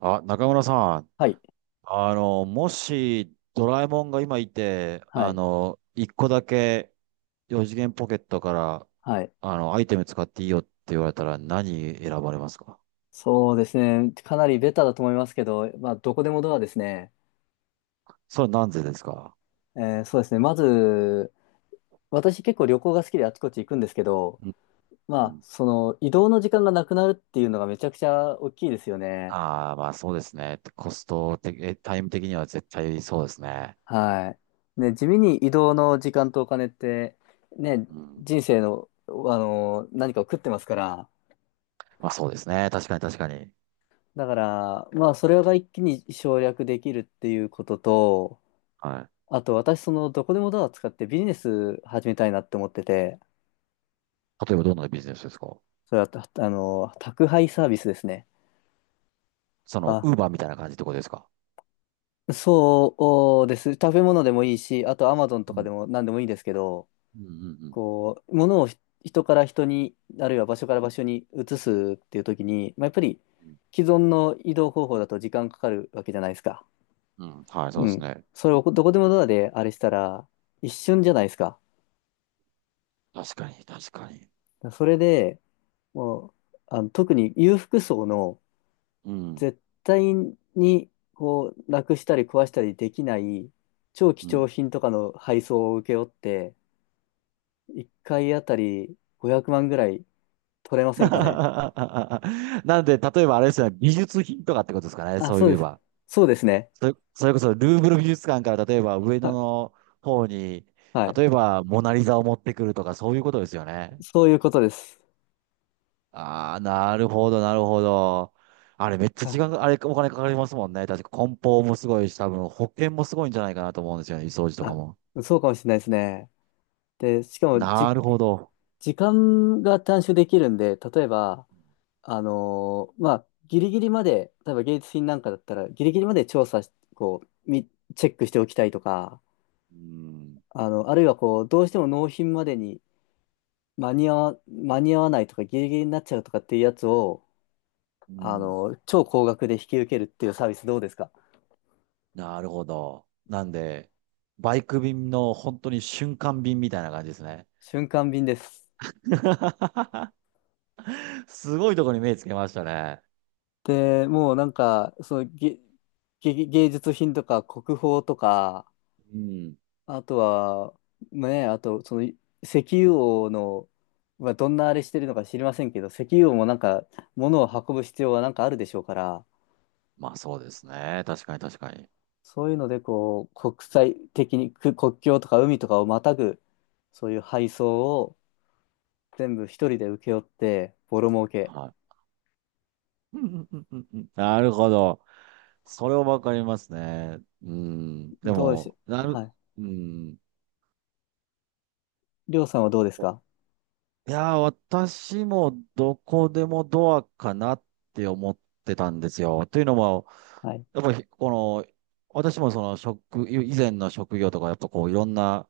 あ、中村さん、はい。もしドラえもんが今いて、はい。一個だけ四次元ポケットから、はい。アイテム使っていいよって言われたら何選ばれますか？そうですね。かなりベタだと思いますけど、まあ、どこでもドアですね。それは何故でですか？そうですね。まず、私結構旅行が好きであちこち行くんですけど、うんまうあ、ん。その移動の時間がなくなるっていうのがめちゃくちゃ大きいですよね。ああ、まあそうですね。コスト的、えタイム的には絶対そうですね。はい。ね、地味に移動の時間とお金って、ね、うん。人生の、何かを食ってますから。まあそうですね。確かに確かに。だから、まあ、それが一気に省略できるっていうことと、はあと私、どこでもドア使ってビジネス始めたいなって思ってて、い。例えばどんなビジネスですか？それは、たあの、宅配サービスですね。その、あ、ウーバーみたいな感じってことですか？そうです。食べ物でもいいし、あとアマゾンうとかでん。も何でもいいんですけど、うんうんうん。こう、物を人から人に、あるいは場所から場所に移すっていう時に、まあ、やっぱり既存の移動方法だと時間かかるわけじゃないですか。うん、うんはい、そううですん。ね。それをどこでもドアであれしたら、一瞬じゃないですか。確かに、確かに。それで、もう、特に裕福層の、うん、絶対にこうなくしたり壊したりできない超貴う重ん。品とかの配送を請け負って、1回あたり500万ぐらい取れま せんかね。なんで、例えばあれですよね、美術品とかってことですかね、あ、そそうういでえす。ば。そうですね。それこそルーブル美術館から例えば上野は、の方に、はい。例えばモナリザを持ってくるとかそういうことですよね。そういうことです。ああ、なるほど、なるほど。あれめっちゃ時あ、間が、あれお金かかりますもんね。確か梱包もすごいし、多分保険もすごいんじゃないかなと思うんですよね、掃除とかあ、も。そうかもしれないですね。で、しかもなるほど。時間が短縮できるんで、例えば、まあ、ギリギリまで、例えば芸術品なんかだったら、ギリギリまで調査し、こう、チェックしておきたいとか、うん。あるいはこう、どうしても納品までに間に合わないとかギリギリになっちゃうとかっていうやつを、うん超高額で引き受けるっていうサービスどうですか？なるほど。なんで、バイク便の本当に瞬間便みたいな感じですね。瞬間便です。すごいところに目つけましたね。で、もうなんか、そのげ、げ芸術品とか国宝とか、うん。あとは、ね、あと、その、石油王の、まあどんなあれしてるのか知りませんけど、石油王もなんか、物を運ぶ必要はなんかあるでしょうから、まあそうですね。確かに確かに。そういうので、こう、国際的に、国境とか海とかをまたぐ、そういう配送を全部一人で請け負って、ボロ儲け。はい。うんうんうんうんうんなるほど。それはわかりますね。うん。でどうでしょも、なう、る、はい。うん。りょうさんはどうですか？いやー、私もどこでもドアかなって思ってたんですよ。というのも、はい。やっぱりこの、私もその職、以前の職業とか、やっぱこういろんな、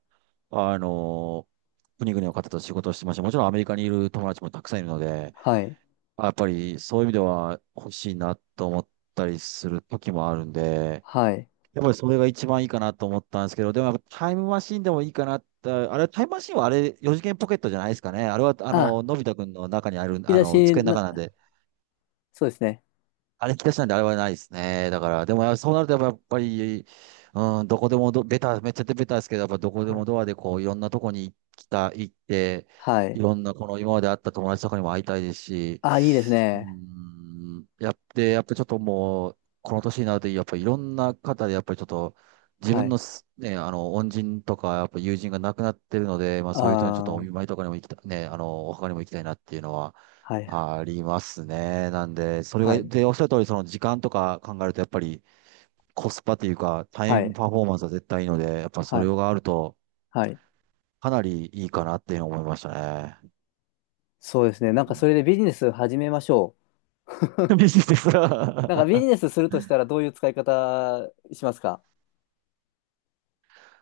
あのー国々の方と仕事をしてました。もちろんアメリカにいる友達もたくさんいるので、はい。あやっぱりそういう意味では欲しいなと思ったりする時もあるんで、はい。やっぱりそれが一番いいかなと思ったんですけど、でもやっぱタイムマシンでもいいかなって、あれ、タイムマシンはあれ、四次元ポケットじゃないですかね。あれは、あ、のび太くんの中にあ引る、き出し机の中な、なんで、そうですね。あれ引き出しなんであれはないですね。だから、でもそうなるとやっぱり、うん、どこでもど、ベタ、めっちゃベタですけど、やっぱどこではもい。ドアでこう、いろんなとこに来た、行って、はいい。ろんなこの今まで会った友達とかにも会いたいですし、あ、いいですうね。ん、やって、やっぱちょっともう、この年になると、やっぱりいろんな方で、やっぱりちょっと、自は分のい。す、ね、恩人とか、やっぱ友人が亡くなってるので、まあそういう人にちょっとおあ見舞あいとかにも行きた、ね、お墓にも行きたいなっていうのは、はい。ありますね。なんで、それはが、い。で、おっしゃる通り、その時間とか考えると、やっぱりコスパというか、タはイムい。パフォーマンスは絶対いいので、やっぱそはれい。があると、はい。かなりいいかなっていうのを思いましたね。そうですね。なんうかん。それでビジネス始めましょう。ビ ジネスなんはかビジネスするとしたらどういう使い方しますか？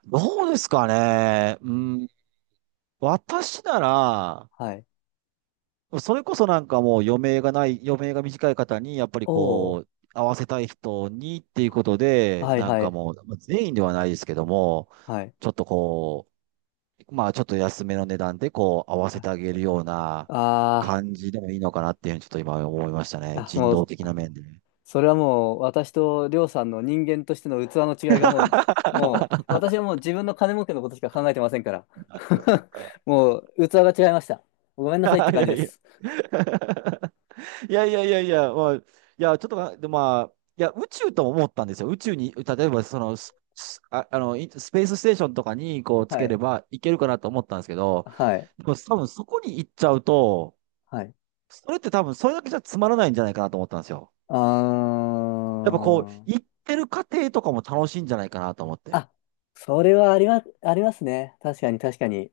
どうですかね。うん。私なら、はい。それこそなんかもう余命がない、余命が短い方に、やっぱりおお、こう、合わせたい人にっていうことで、はいなんはかい、もう、全員ではないですけども、はい。ちょっとこう、まあ、ちょっと安めの値段で、こう、合わせてあげるようなあ感じでもいいのかなっていうふうに、ちょっと今思いましたね。あー、あ、人も道う、的な面で それはもう、私とりょうさんの人間としての器の違いがもう、私はもう自分の金儲けのことしか考えてませんから。もう、器が違いました。ごめんなさいって感じです。いやいやいやいやいやいや、まあ、いや、ちょっとな、で、まあ、いや、宇宙とも思ったんですよ。宇宙に、例えば、その、ススあ、いスペースステーションとかに、こう、つはけい、ればいけるかなと思ったんですけど、はい、でも、多分そこに行っちゃうと、はい。それって多分それだけじゃつまらないんじゃないかなと思ったんですよ。あやっぱこう、行ー、ってる過程とかも楽しいんじゃないかなと思って。あ、それはありますね。確かに、確かに。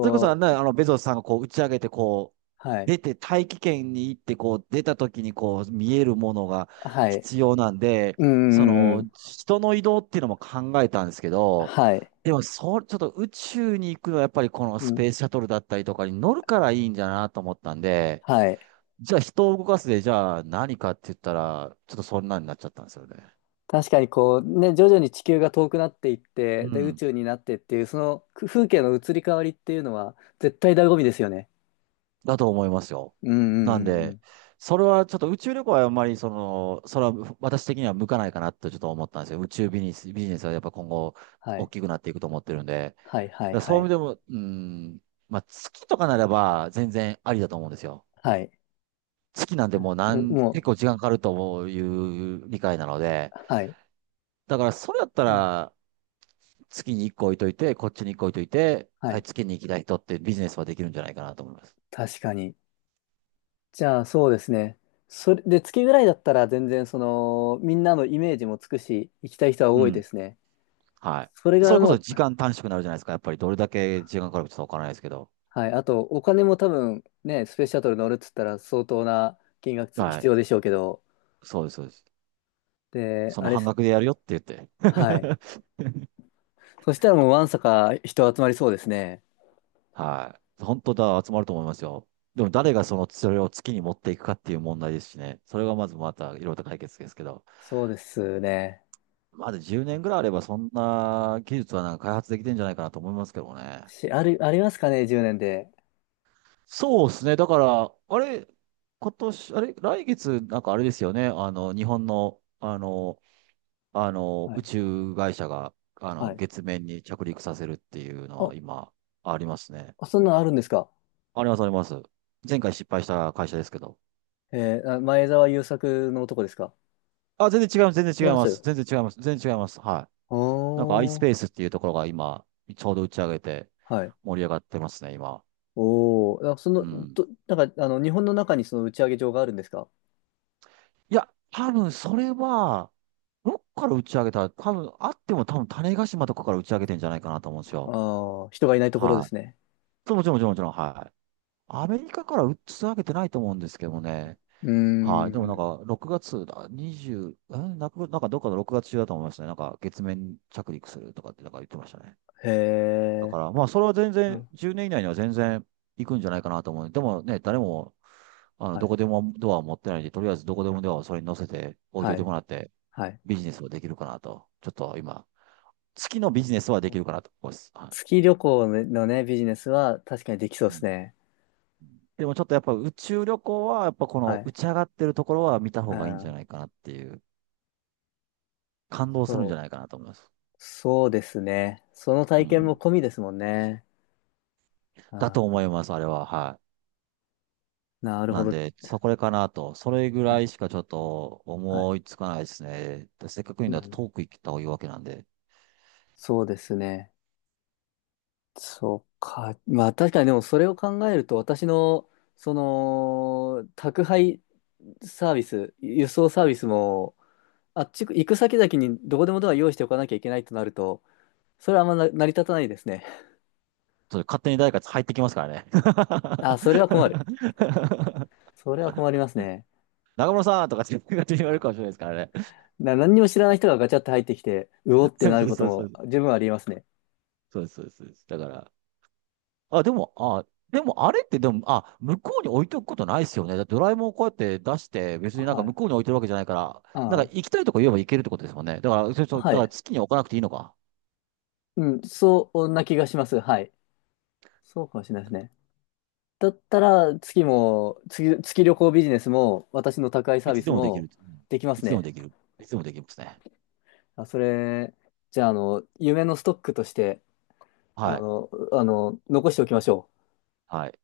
それこそね、う、ベゾスさんがこう打ち上げて、こう、はい、出て、大気圏に行って、こう、出た時にこう、見えるものがはい。必要なんで、うん、そうん、うの、ん。人の移動っていうのも考えたんですけど、はい、でも、そう、ちょっと宇宙に行くのはやっぱりこのうスん、ペースシャトルだったりとかに乗るからいいんじゃなと思ったんで、はい。じゃあ人を動かすで、じゃあ何かって言ったら、ちょっとそんなになっちゃったんですよね。確かにこうね、徐々に地球が遠くなっていって、うで、宇ん。宙になってっていう、その風景の移り変わりっていうのは、絶対醍醐味ですよね。だと思いますよ。うんうなんんうんうで、ん。それはちょっと宇宙旅行はあんまりその、それは私的には向かないかなとちょっと思ったんですよ。宇宙ビジネス、ビジネスはやっぱ今後は大い。きくなっていくと思ってるんで。だかはいはいらそはういう意い。味でも、うん、まあ月とかならば全然ありだと思うんですよ。はい。月なんてもうなうんん結も構時間かかるという理解なので。う、はい。だからそれだったうん、ら月に一個置いといて、こっちに一個置いといて、ははい、い。月に行きたい人ってビジネスはできるんじゃないかなと思います。確かに。じゃあそうですね。それで、月ぐらいだったら全然その、みんなのイメージもつくし、行きたい人はう多いでん。すね。はそれい。そがれこもそう、時間短縮になるじゃないですか。やっぱりどれだけ時間かかるかちょっとわからないですけど。はい。あと、お金も多分ね、スペースシャトル乗るっつったら相当な金額は必い。要でしょうけど、そうです。で、そあのれっ半す、額でやるよって言って。はい。そしたらもうわんさか人集まりそうですね。はい。本当だ、集まると思いますよ。でも誰がその、それを月に持っていくかっていう問題ですしね。それがまずまたいろいろと解決ですけど。そうですね。まだ10年ぐらいあればそんな技術はなんか開発できてんじゃないかなと思いますけどね。し、ある、ありますかね、10年で。そうですね。だから、あれ、今年、あれ、来月、なんかあれですよね。日本の、は宇い。宙会社が、はい。月面に着陸させるっていうのあ、は今、ありますね。そんなのあるんですか？あります。前回失敗した会社ですけど。あ前澤友作の男ですか？あ、全然違います、全違い然違いますます。よ。全然違います、全然違います。はい。なんか おー。iSpace っていうところが今、ちょうど打ち上げてはい。盛り上がってますね、今。おー。うん。なんか、日本の中にその打ち上げ場があるんですか？いや、多分それは、どっから打ち上げた、多分あっても多分種子島とかから打ち上げてんじゃないかなと思うんですああよ。ー、人がいないところではい。すね。そうもちろん、はい。アメリカから打ち上げてないと思うんですけどもね。うーはい。でもなんん。か、6月だ、20、え、なく、なんかどっかの6月中だと思いましたね。なんか、月面着陸するとかってなんか言ってましたね。へだえ。から、まあ、それは全う然、ん10年以内には全然行くんじゃないかなと思う。でもね、誰も、はどこい。でもドアを持ってないんで、とりあえずどこでもドアをそれに乗せて置いといはてい。もらって、はい。ビジネスはできるかなと。ちょっと今、月のビジネスはできるかなと思います。は月旅行のね、ビジネスは確かにできそうい。うですんね。でもちょっとやっぱ宇宙旅行は、やっぱこはのい。打ち上がってるところは見たう方がいいんじゃんないかなっていう、感動するんじゃそう。ないかなと思います。そうですね。その体う験もん込みですもんね。あだと思いん、ます、あれは。はい。なるほなんど。で、そこれかなと。それぐはらい。いしかちょっとはい。思いつかないですね。でせっかく言ううんだとん。トーク行った方がいいわけなんで。そうですね。そうか。まあ確かにでもそれを考えると私の、その、宅配サービス、輸送サービスも、あっち行く先々にどこでもドア用意しておかなきゃいけないとなると、それはあんまな成り立たないですね。それ勝手に誰か入ってきますからね。あ、それは困る。それは困りますね。中村さんとかって勝手に言われるかもしれないですからね。何にも知らない人がガチャって入ってきて、うおっ てそうなそるうことそうそもう。十分ありえますね。そうですそうです。そうですだから、あ、でも、あ、でもあれってでも、あ、向こうに置いておくことないですよね。だってドラえもんをこうやって出して、別になんかは向い。こうに置いてるわけじゃないから、なはんかい。行きたいとこ言えば行けるってことですもんね。だから、そうそう、だはからい。月に置かなくていいのか。うん、そんな気がします。はい。そうかもしれないですね。だったら、月も、月、月旅行ビジネスも、私の宅配サいービつでスもできもる。うんできまいすつでもね。できる。いつでもできますね。あ、じゃあ、夢のストックとして、はい。残しておきましょう。はい。